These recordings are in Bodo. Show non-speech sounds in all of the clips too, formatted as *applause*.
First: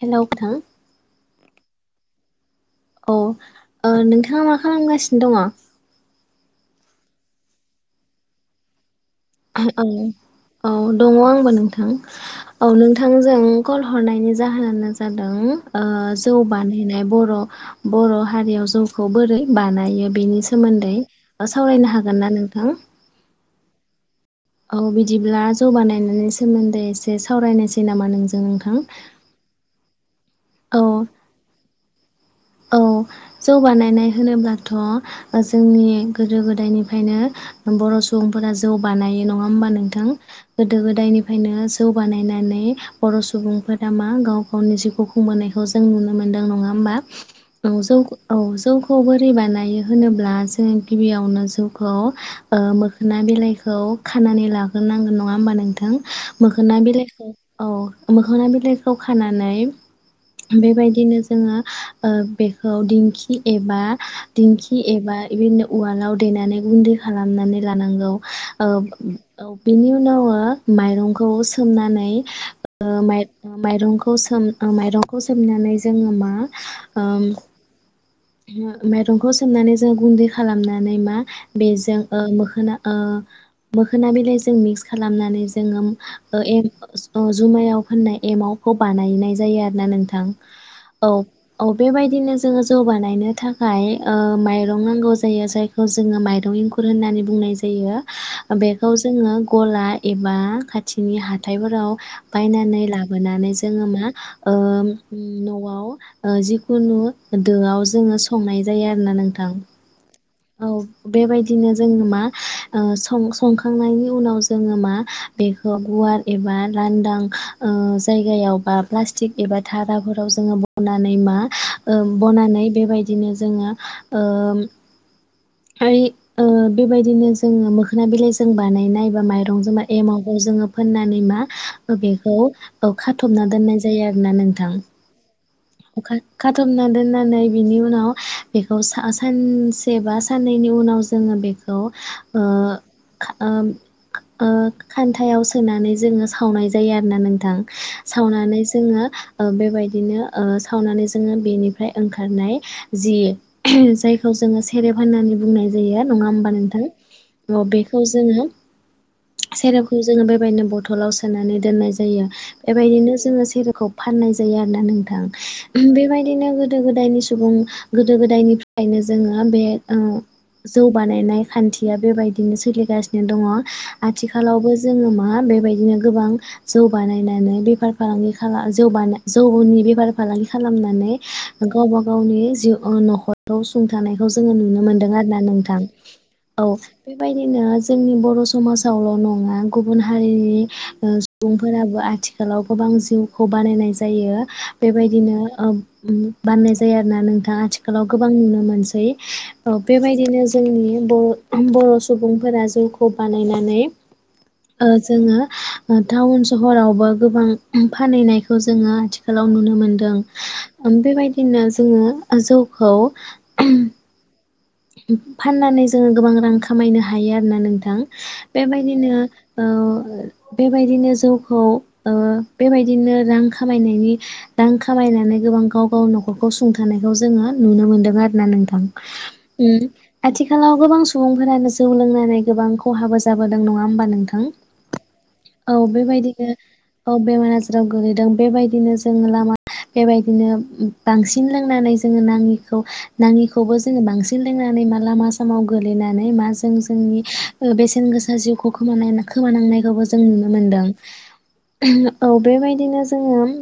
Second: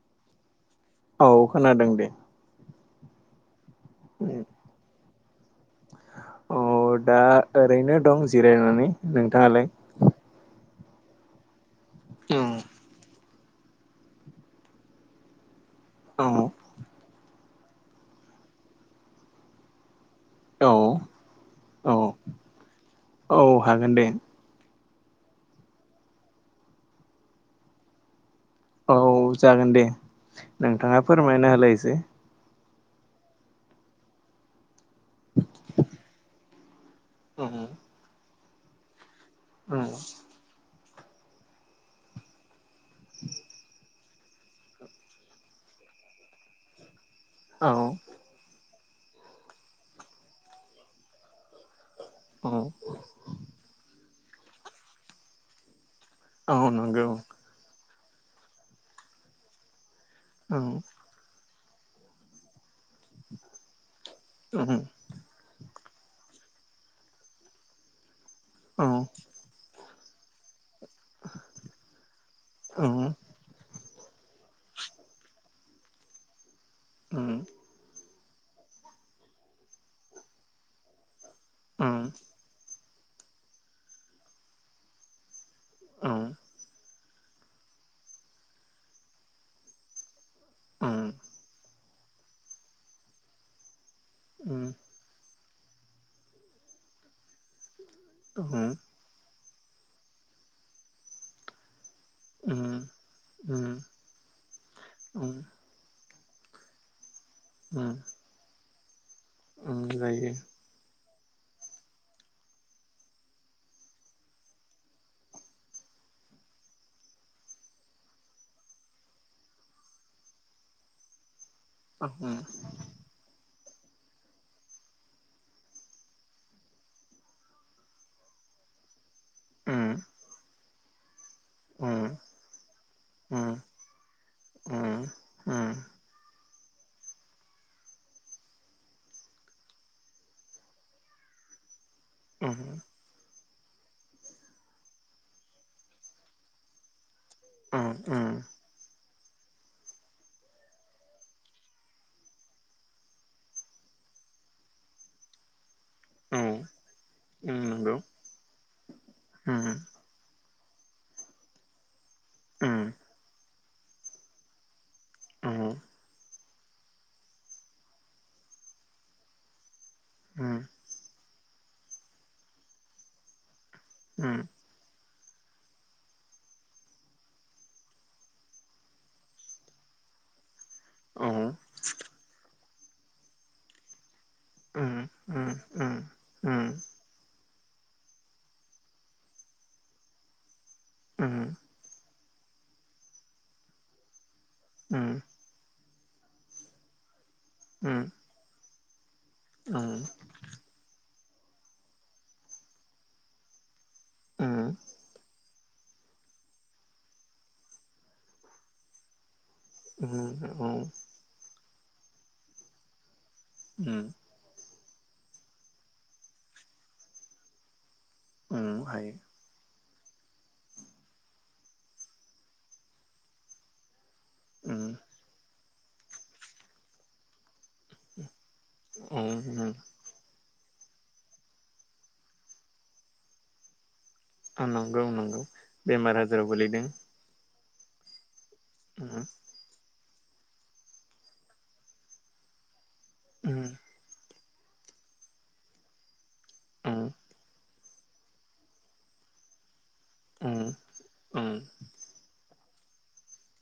हेलौ नोंथां। औ खोनादों दे। अ' ओ नोंथाङा मा खालामगासि? दङ'? अ दा ओरैनो दं जिरायनानै। नोंथाङालाय? औ औ दङ आंबो नोंथा। औ नोंथां। जों कल हरनायनि जाहोनानो जादों। ओ औ जौ बानायनाय बर' र' बर' हारियाव जौखौ बोरै बानायो? बिनि औ सोमोन्दै सावरायनो औ हागोन ना नोंथां? औ हागोन दे औ बिदिब्ला जौ बानायनायनि सोमोन्दै एसे सावरायनोसै नामा नोंज नोंथां। औ जागोन दे औ नोंथाङा फोरमायना होलाय एसे। औ जौ बानायनाय होनोब्लाथ' जोंनि गोदो गोदायनि फायनो बर' सुबुं फोरा जौ बानायो। नङा होमबा नोंथां? गोदो गोदायनिफ्रायनो जौ बानायनानै बर' सुबुंफोरा मा गाव गावनि जिउ खुंबोनायखौ जों नुनो मोन्दों नङा होमबा? औ जौ औ जौ खौ बोरै बानायो होनोब्ला जोंङो गिबियावनो जौ खौ ओ औ मोखोना बिलाइखौ खानानै लाग्रोनांगोन नङा होमबा नोंथां? औ मोखोना नंगौ बिलाइखौ औ। मोखांना बिलाइखौ खानानै औ बेबायदिनो जोङो ओ बे औ दिंखि एबा दिंखि एबा बिदिनो उवालाव देनानै गुन्दै खालामनानै लानांगौ औ बिनि उ *unintelligible* माइरंखौ सोमनानै औ माइरंखौ खौ सोम माइरंखौ सोमनानै जोंङो मा ओम माइरंखौ सोमनानै जों गुन्दै खालामनानै मा बेजों ओ मोखोना ओ मोखोना बिलाइजों मिक्स खालामनानै जो जों ए जुमायाव फोनाय एमावखौ बानायनाय जायो आरो ना नोंथां। औ औ बेबायदिनो जोंङो जौबानाय गायनो थाखाय ओ माइरं नांगौ जायो। जायखौ जोंङो माइरं एखुर होननानै बुंनाय जायो। बेयो बेखौ जोङो गला एबा खाथिनि हाथायफोराव बायनानै लाबोनानै जोंङो मा न'आव ओ जिखुनु दोआव संनाय जायो आरोना नों उम जायो। औ बेबायदिनो जोंङो मा सं संखांनायनि उनाव जोंङो मा बेखौ गुवार एबा लांदां जायगायाव बा प्लास्टिक एबा धाराफोराव जोंङो बनानै मा ओ बनानै बेबायदिनो जोंङो ओम आइ ओ बेबायदिनो जोंङो मोखोना बिलाइ जों बानायनाय। माइरं जोंबा एमावखौ जोंङो फोननानै मा बेखौ खाथबना दोननाय जायो आरोना नोंथां उम अखा खाथबना दोननानै बिनि उनाव बेखौ सानसे बा साननैनि उनाव जोङो बेखौ ओ ओं ओ खान्थायाव सोनानै जोङो सावनाय जायो आरोना नों सावनानै जोङो ओ बेबायदिनो ओ सावनानै जोङो बेनिफ्राय ओंखारनाय जि जायखौ जोङो सेरेब होननानै बुंनाय बेयो नङा औ होमबा उम नोंथां अ नंगौ बेखौ जोङो उम सेरेबखौ जोङो बेबायदिनो बथलाव सोनानै दोननाय जायो उम बेबायदिनो जोङो सेरब खौ फाननाय जायो आरोना नों ओं औ बेबायदि बिदिनो गोदो गोदायनि सुबुं गोदो गोदायनिफ्रायनो जोङो बे ओ उम जौ बानायनाय खान्थिया बेबायदिनो सोलिगासिनो दङ उम आथिखालावबो जोङो मा बेबायदिनो गोबां जौ बानायनानै बेफार फालांगि खाला जौबानाय जौ नि बेफ फार फालांगि खालामनानै औ गावबा गावनि जिउ ओ न'खराव सुंथानाय जोङो नुनो उम मोनदों आरोना उम नोंथां उम औ बेबायदि बिदिनो जोंनि बर' समाजावल' नङा गुबुन हारिनि ओ उम सुबुंफोराबो आथिखाल आथिखालाव गोबां जौखौ बानायनाय जायो बेबायदिनो ओ बाननाय जाया आरोना नोंथां दा उम उम आथिखालाव गोबां नुनो मोनसै थै अ औ बेबायदिनो जोंनि बर' बर' सुबुंफोरा जौखौ बानायनानै उम ओ जोङो टाउन सहरावबो गोबां फानहैनायखौ जोङो आथिखाल नुनो मोन्दों उम औ ओम बेबायदिनो जोङो जौखौ उम। फाननानै जोङो गोबां रां खामायनो हायो आरोना नोंथां। उम बेबायदिनो हायो ओ बेबायदिनो जौखौ ओ बेबायदिनो रां खामायनायनि रां उम खामायनानै गोबां गाव खौ नखरखौ सुंथानायखौ जोङो नुनो मोनदों आरोना नोंथां। उम आथि खालाव गोबां सुबुंफोरानो जौ लोंनानै गोबां खहाबो जाबोदों। नङा होमबा नों थां? आ नंगौ नंगौ औ बेमार आजाराव बेबायदिनो गोलैदों औ बेमार आ जाराव गोलैदों। बेबायदिनो जों उम लामा बेबायदिनो बांसिन लोंनानै जोङो नाङिखौ उम नाङिखौबो जोङो बांसिन *unintelligible* लोंनानै माला मा समाव गोलैनानै मा जों उम जोंनि ओ बेसेन गोसा जिउखौ खोमानायना खोमानांनायखौबो जों नुनो उम मोनदों। उम औ बेबायदिनो जोङो उम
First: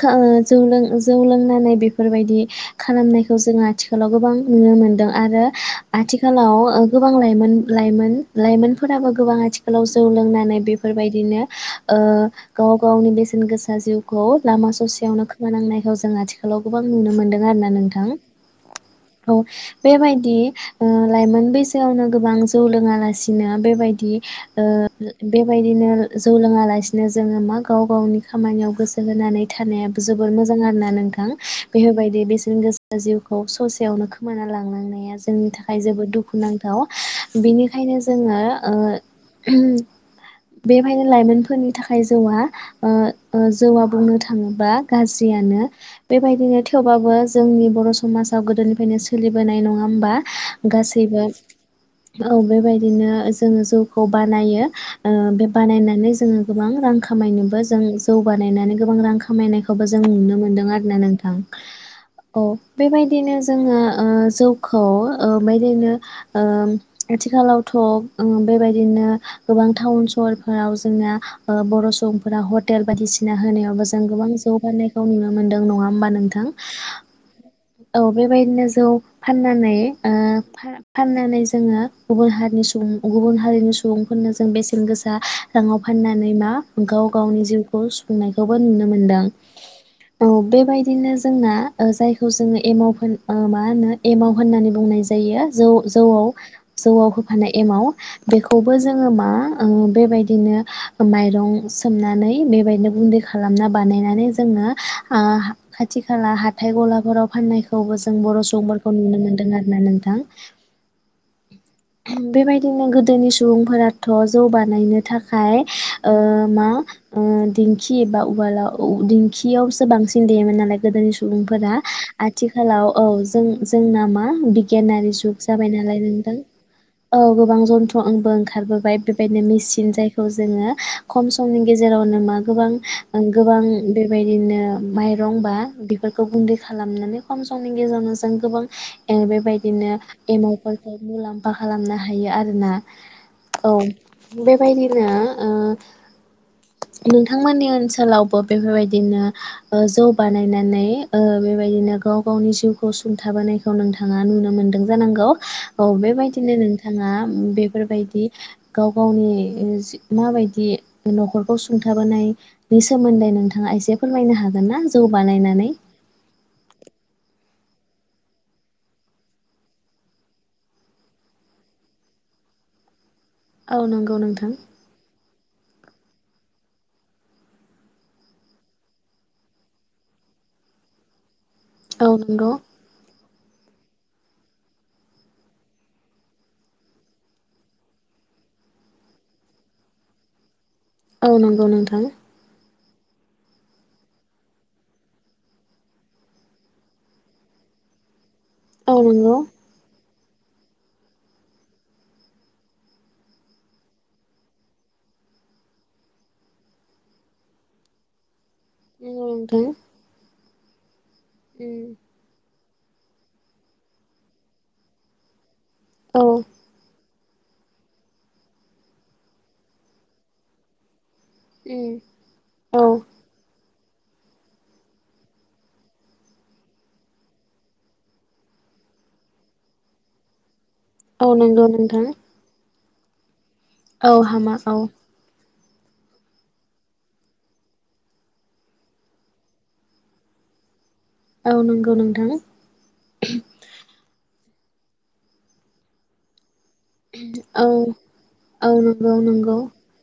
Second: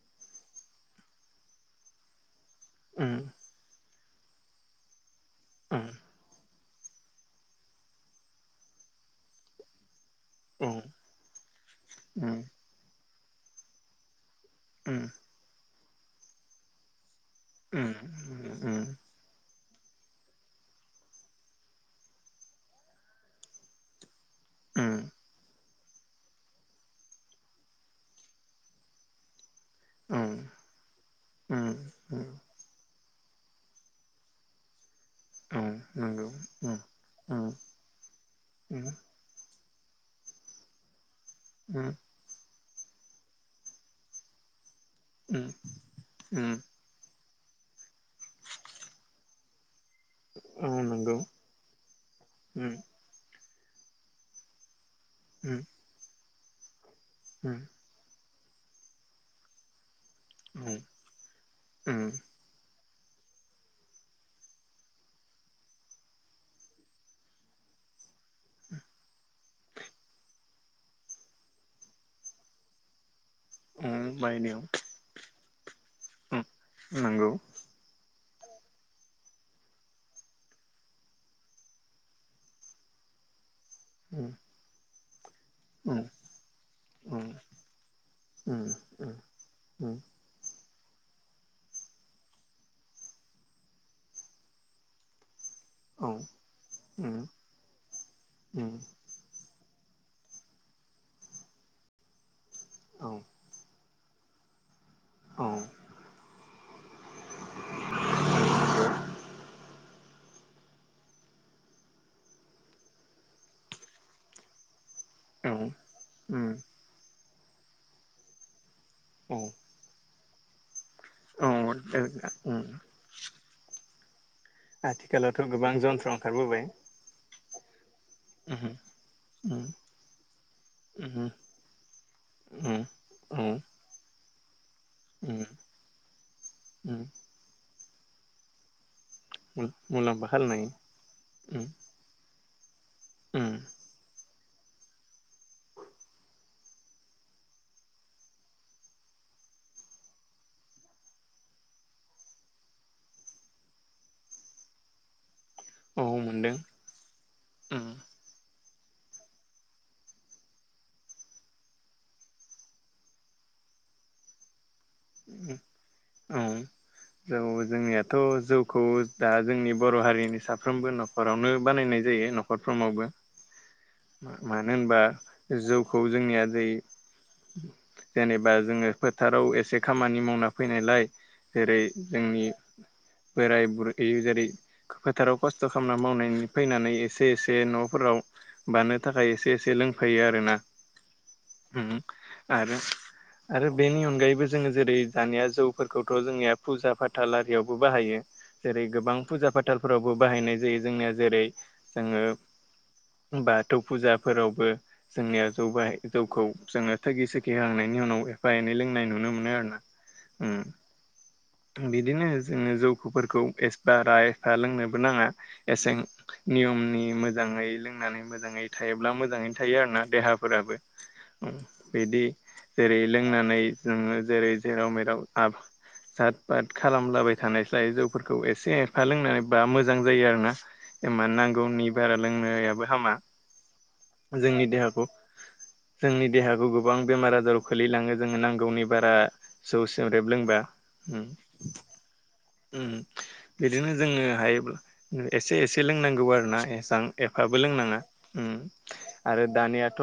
खा ओ जौ लों जौ लोंनानै बेफोरबायदि उम खालामनायखौ जों आथि खालाव गोबां नुनो मोनदों। आरो उम औ आथिखालाव ओ गोबां लाइमोन-लाइमोन-लाइमोनफोराबो गोबां आथिखालाव जौ लोंनानै उम बेफोरबायदिनो ओ गाव गावनि बेसे गोसा जिउखौ लामा उम ससेयावनो खोमानांनायखौ जों आथिखालाव गोबां नुनो मोनदों आरो ना उम नोंथां उम। औ बेबायदि ओ लाइमोन बैसोआवनो गोबां जौ लोङा लासिनो बेबायदि ओ बेबायदिनो जौ लोङा लासिनो जोङो मा गाव गावनि खामानियाव गोसो होनानै थानायाबो औ जोबोर मोजां आरोना नोंथां। उम बेफोरबायदि उम बेसेन गोसा जिउखौ ससेयावनो खो माना लांनांनाया जोंनि औ थाखाय जोबोद नंगौ उम दुखुनांथाव। उम बिनिखायनो जोङो ओ उम ओम बेवहायनो लाइमोनफोरनि उम थाखाय जौआ ओ ओ जौवा बुंनो थाङोबा उम गाज्रियानो उम बेबायदिनो थेवबाबो जोंनि बर' समाजाव गोदोनिफ्रायनो सोलिबोनाय नंङा होमबा औ नंगौ गासैबो औ उम बेबायदिनो जोंङो जौखौ बानायो ओ बे उम बानायनानै जोंङो गोबां रां उम खामायनोबो जों जौ बानायनानै गोबां रां खामायनायखौबो जों नुनो मोनदों उम आरोना नोंथां उम औ बेबायदिनो जोंङो ओ जौखौ ओ बेदिनो ओ आथिखालावथ' ओ बेबायदिनो गोबां टाउन सहरफोराव जोंना बर' सुबुंफोरा हटेल बायदिसिना सिना होनायावबो जों उम गोबां जौ बायनायाव फाननायखौ नुनो मोन्दों नंङा होमबा उम नोंथां नंगौ औ बेबायदिनो जौ फाननानै ओ फा फाननानै जोंङो गुबुन हारिनि सुबुं गुबुन हारिनि सु सुबुंफोरनो उम जों बेसेन गोसा *unintelligible* रांङाव उम फाननानै मा गाव उम गावनि जिउखौ सुफुंनायखौबो उम नुनो उम मोनदों उम औ बेबायदि बिदिनो जोंना ओ जायखौ जोंङो एमाव होन ओ मा होनो एमाव होननानै बुंनाय जायो जौ औ जौआव जौआव उम होफानाय एमाव बेखौबो उम जोंङो मा ओ बेबायदिनो माइरं सोमनानै बे बेबायदिनो औ गुन्दै खालामना बानायनानै जोंङो ओ औ खाथि खाला हाथाय गलाफोराव फाननायखौबो जों बर' सुबुं औ नुनो मोनदों आरोना नोंथां बेबायदिनो गोदोनि सुबुंफोराथ' जौ बानायनो थाखाय ओ उम मा ओ दिंखि एबा उवालाव औ औ दिंखियावसो बांसिन देयोमोन नालाय गोदोनि औ सुबुंफोरा उम आथिखालाव औ जोंना मा बिगियानारि जुग आथिखालावथ' जाबाय गोबां नालाय जन्थ्र नोंथां ओंखारबोबाय औ गोबां जन्थ्र'बो उम ओंखारबोबाय बेबायदिनो उम मेचिन जायखौ जोंङो उम खम समनि गेजेरावनो मा गोबां उम औ गोबां बेबाय दिनो। माइरं उम बा बेफोरखौ गुन्दै खालामनानै खम समनि *unintelligible* जों गोबां ओ उम बेबायदिनो मुलाम्फा खालामनाय एमावफोरखौ मुलाम्फा उम खालामनो हायो आरो। जोंना उम औ बेबायदिनो ओ नोंथांमोननि ओनसोलावबो बेफोरबायदिनो ओ जौ बानायनानै ओ बेबायदिनो ओ गाव गावनि जिउ खौ सुंथाबोनायखौ नोंथाङा नुनो मोन्दों जानांगौ। औ बेबायदिनो नोंथाङा उम बेफोरबायदि गाव गावनि ओ माबायदि न'खरखौ सुंथाबोनायनि सोमोन्दै नोंथाङा एसे फोरमायनो हागोन ना? जौ बानायनानै औ जौ जोंनियाथ' जौखौ दा जोंनि बर' हारिनि साफ्रोमबो न'खरावनो बानायनाय जायो न'खरफ्रोमावबो। औ नंगौ नोंथां मानो होनबा जौखौ जोंनिया जै जेनेबा जोङो फोथाराव एसे खामानि मावना फैनायलाय जेरै औ जोंनि नंगौ बोराय बुरै जेरै फोथाराव खस्थ' खालामना मावनानै फैनानै एसे एसे न'फोराव बानो थाखाय एसे एसे लोंफैयो आरो ना। औ नंगौ नोंथां। आरो बेनि अनगायैबो जोङो जेरै दानिया जौफोरखौथ' जोंनिया फुजा फाथाल आरियावबो बाहायो। जेरै औ गोबां नंगौ फुजा फाथालफोराव बो बाहायनाय जायो जोंना जेरै जोङो बाथौ फुजाफोरावबो जोंनिया जौ बाहायो जौखौ जोङो थोगि सोगि हांनायनि उनाव एफा एनै लोंनाय नंगौ नुनो मोनो नोंथां आरो उम ना। उम। थबिदिनो जोङो जौफोरखौ एसबारा एसफा लोंनोबो नाङा। एसें औ नियमनि मो मोजाङै लोंनानै मोजाङै थायोब्ला मोजाङैनो थायो आर ना देहाफोराबो। उम बिदि औ जेरै लोंनानै जोङो जेरै जेराव मेराव आब साब बाद खालामलाबाय थानाय जायो जौफोरखौ एसे एफा लोंनानै बा मोजां जायो आरो ना। औ मानो नंगौ नांगौनि नोंथां बारा लोंनायाबो हामा। औ हामा जोंनि औ। देहाखौ जोंनि देहाखौ गोबां बेमार आजाराव खोलैलाङो जोङो नांगौनि बारा जौ सेरेब लोंबा, उम औ नंगौ नोंथां उम बिदिनो जोङोहाय, एसे एसे लोंनांगौ आरो ना ए मोजां एफाबो औ लोंनाङा उम औ नंगौ आरो नंगौ दानियाथ'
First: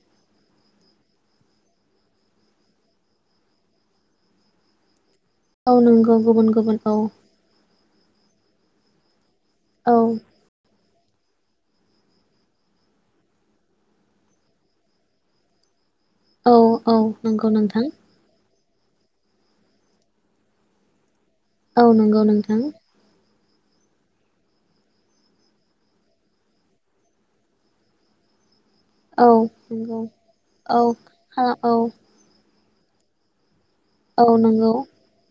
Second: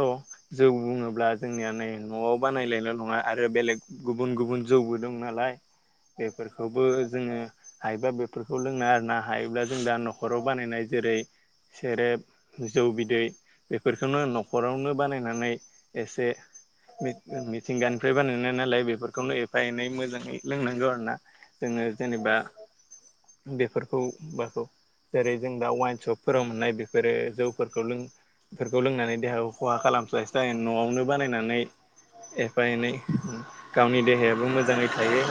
जौ बुङोब्ला जोंनिया नै न'आव बानायनायल नङा आरो बेलेग गुबुन गुबुन जौबो दङ नालाय नोंगौ गुबुन गुबुन बेफोरखौबो औ जोङो हायोबा बेफोरखौ लोंनाङा आरो ना, हायोब्ला जों दा औ न'खराव बानायनाय जेरै सेरेब जौ बिदै बेफोरखौनो न'खरावनो बानायनानै एसे औ औ नंगौ नोंथां मिथिंगानिफ्राय बानायनो नालाय बेफोरखौनो एफा एनै मोजाङै लोंनांगौ आरो ना? औ नंगौ नोंथां बेफोरखौ बा जेरै जों दा वाइन सपफोराव मोननाय बेफोरो जौफोरखौ लों, बेफोरखौ लोंनानै औ देहाखौ खहा नंगौ खालामस्लायस्लाय औ न'आवनो बानायनानै खालाम औ ए बायनाय गावनि औ देहायाबो नंगौ मोजाङै थायो,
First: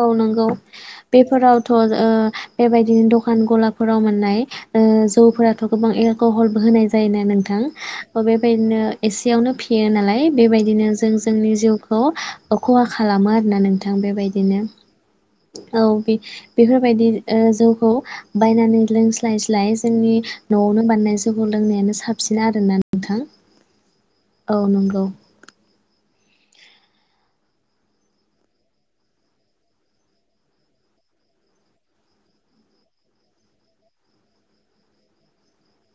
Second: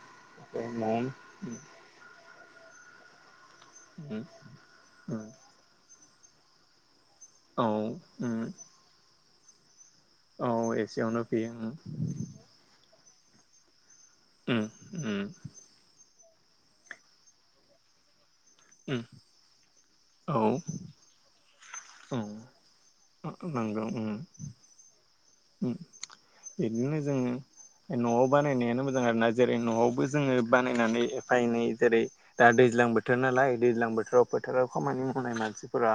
औ नंगौ न'आवनो बेफोरावथ' ओ ओ बेबायदिनो द' कान गलाफोराव मोननाय ओ जौफोराथ‌' गोबां एर कहलबो होनाय जायोना नोंथां औ बेबायदिनो एसे बेयावनो फि फेयो नालाय औ बेबायदिनो जों एसेयावनो जोंनि फैयो जिउखौ खालामो आरो ना नों थां बेबायदिनो औ बे बेफोरबायदि ओ जौखौ बायनानै लोंस्लाय स्लाय जोंनि औ न'आवनो बानायनाय जौखौ लोंनायानो साबसिन आरोना नोंथां औ औ नंगौ, उम बिदिनो जोङो न'आव बानायनायानो मोजां आरोना, जेरै न'आवबो जोङो बानायनानै एफा एनै जेरै दा दैज्लां बोथोर नालाय दैज्लां बोथोराव फोथाराव खामानि मावनाय मानसिफोरा,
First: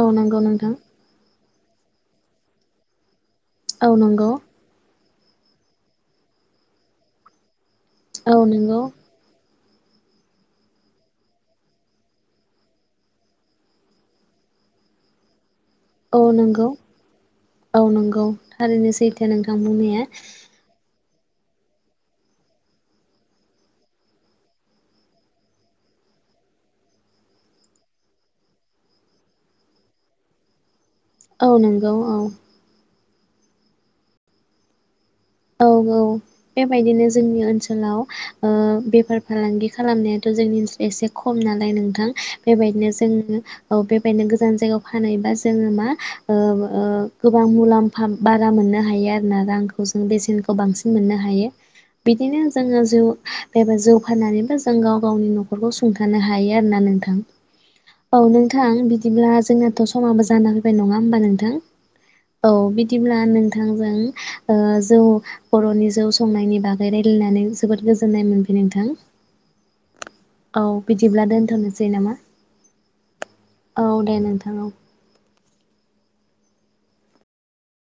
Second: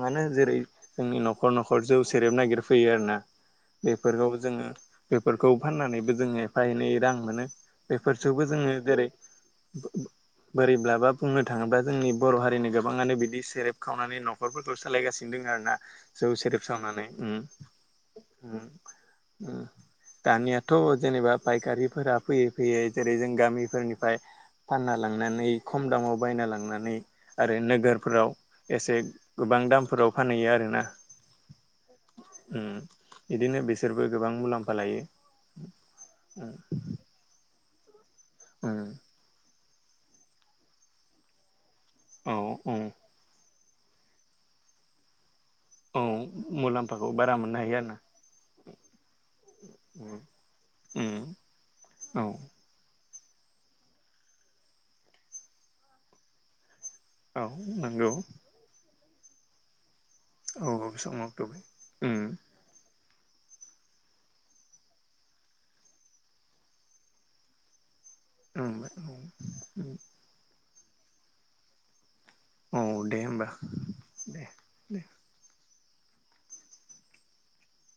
औ नंगौ जेरै नोंथां जोंनि न'खर न'ख हर जौ सेरेब नागिरफैयो आरो ना, औ बेफोरखौ नंगौ जोङो बेफोरखौ फाननानैबो जोङो एफा एनै रां मोनो। औ बेफोरजोंबो जोङो नंगौ जेरै बोरैब्लाबा बुंनो थाङोब्ला जोंनि बर' हारिनि गोबाङानो बिदि सेरेब खावनानै न'खरफोरखौ सोलायगासिनो दोङो आरो ना। औ नंगौ औ नंगौ उम थारैनो सैथो नोंथां उम बुंनाया। दानियाथ' जेनेबा फायखारिफोरा फैयै फैयै जेरै जों गामिफोरनिफ्राय फानना लांनानै खम दामाव बायना लांनानै आरो नोगोरफोराव एसे गोबां दामफोराव फानहैयो आरोना। औ नंगौ औ इदिनो बिसोरबो गोबां मुलाम्फा लायो। औ औ बेबायदिनो जोंनि ओनसो लाव ओ उम उम बेफार फालांगि खालामनायाथ' जोंनि ओनस एसे खम नालाय नों थां औ उम बेबायदिनो जोङो औ बेबायदिनो गोजान जायगायाव फानहैबा जोङो मा औ ओ ओ मुलाम्फाखौ बारा गोबां मोननो हायो आरोना मुलामफा बारा मोननो हायो आरोना रांखौ जों जों उम बेसेनखौ बांसिन मोननो उम हायो औ बिदिनो जोङो जिउ एबा जौ फाननानै बा जों गाव गावनि न'खरखौ सुंथानो हायो आरोना नों थां औ नंगौ औ नोंथां बिदि दिब्ला जोंनाथ' स माबो जाना औ फैबाय औ नङा होमबा समाव नोंथां थबाय उम औ बि दिब्ला नोंथांजों ओ जौ बर'नि जौ संनायनि बागै रायलायनानै जोबोद गोजो जोननाय मोनफाय उम नोंथां औ। बिदिब्ला दोनथ'नोसै नामा? औ दे होमबा औ दे नोंथां औ दे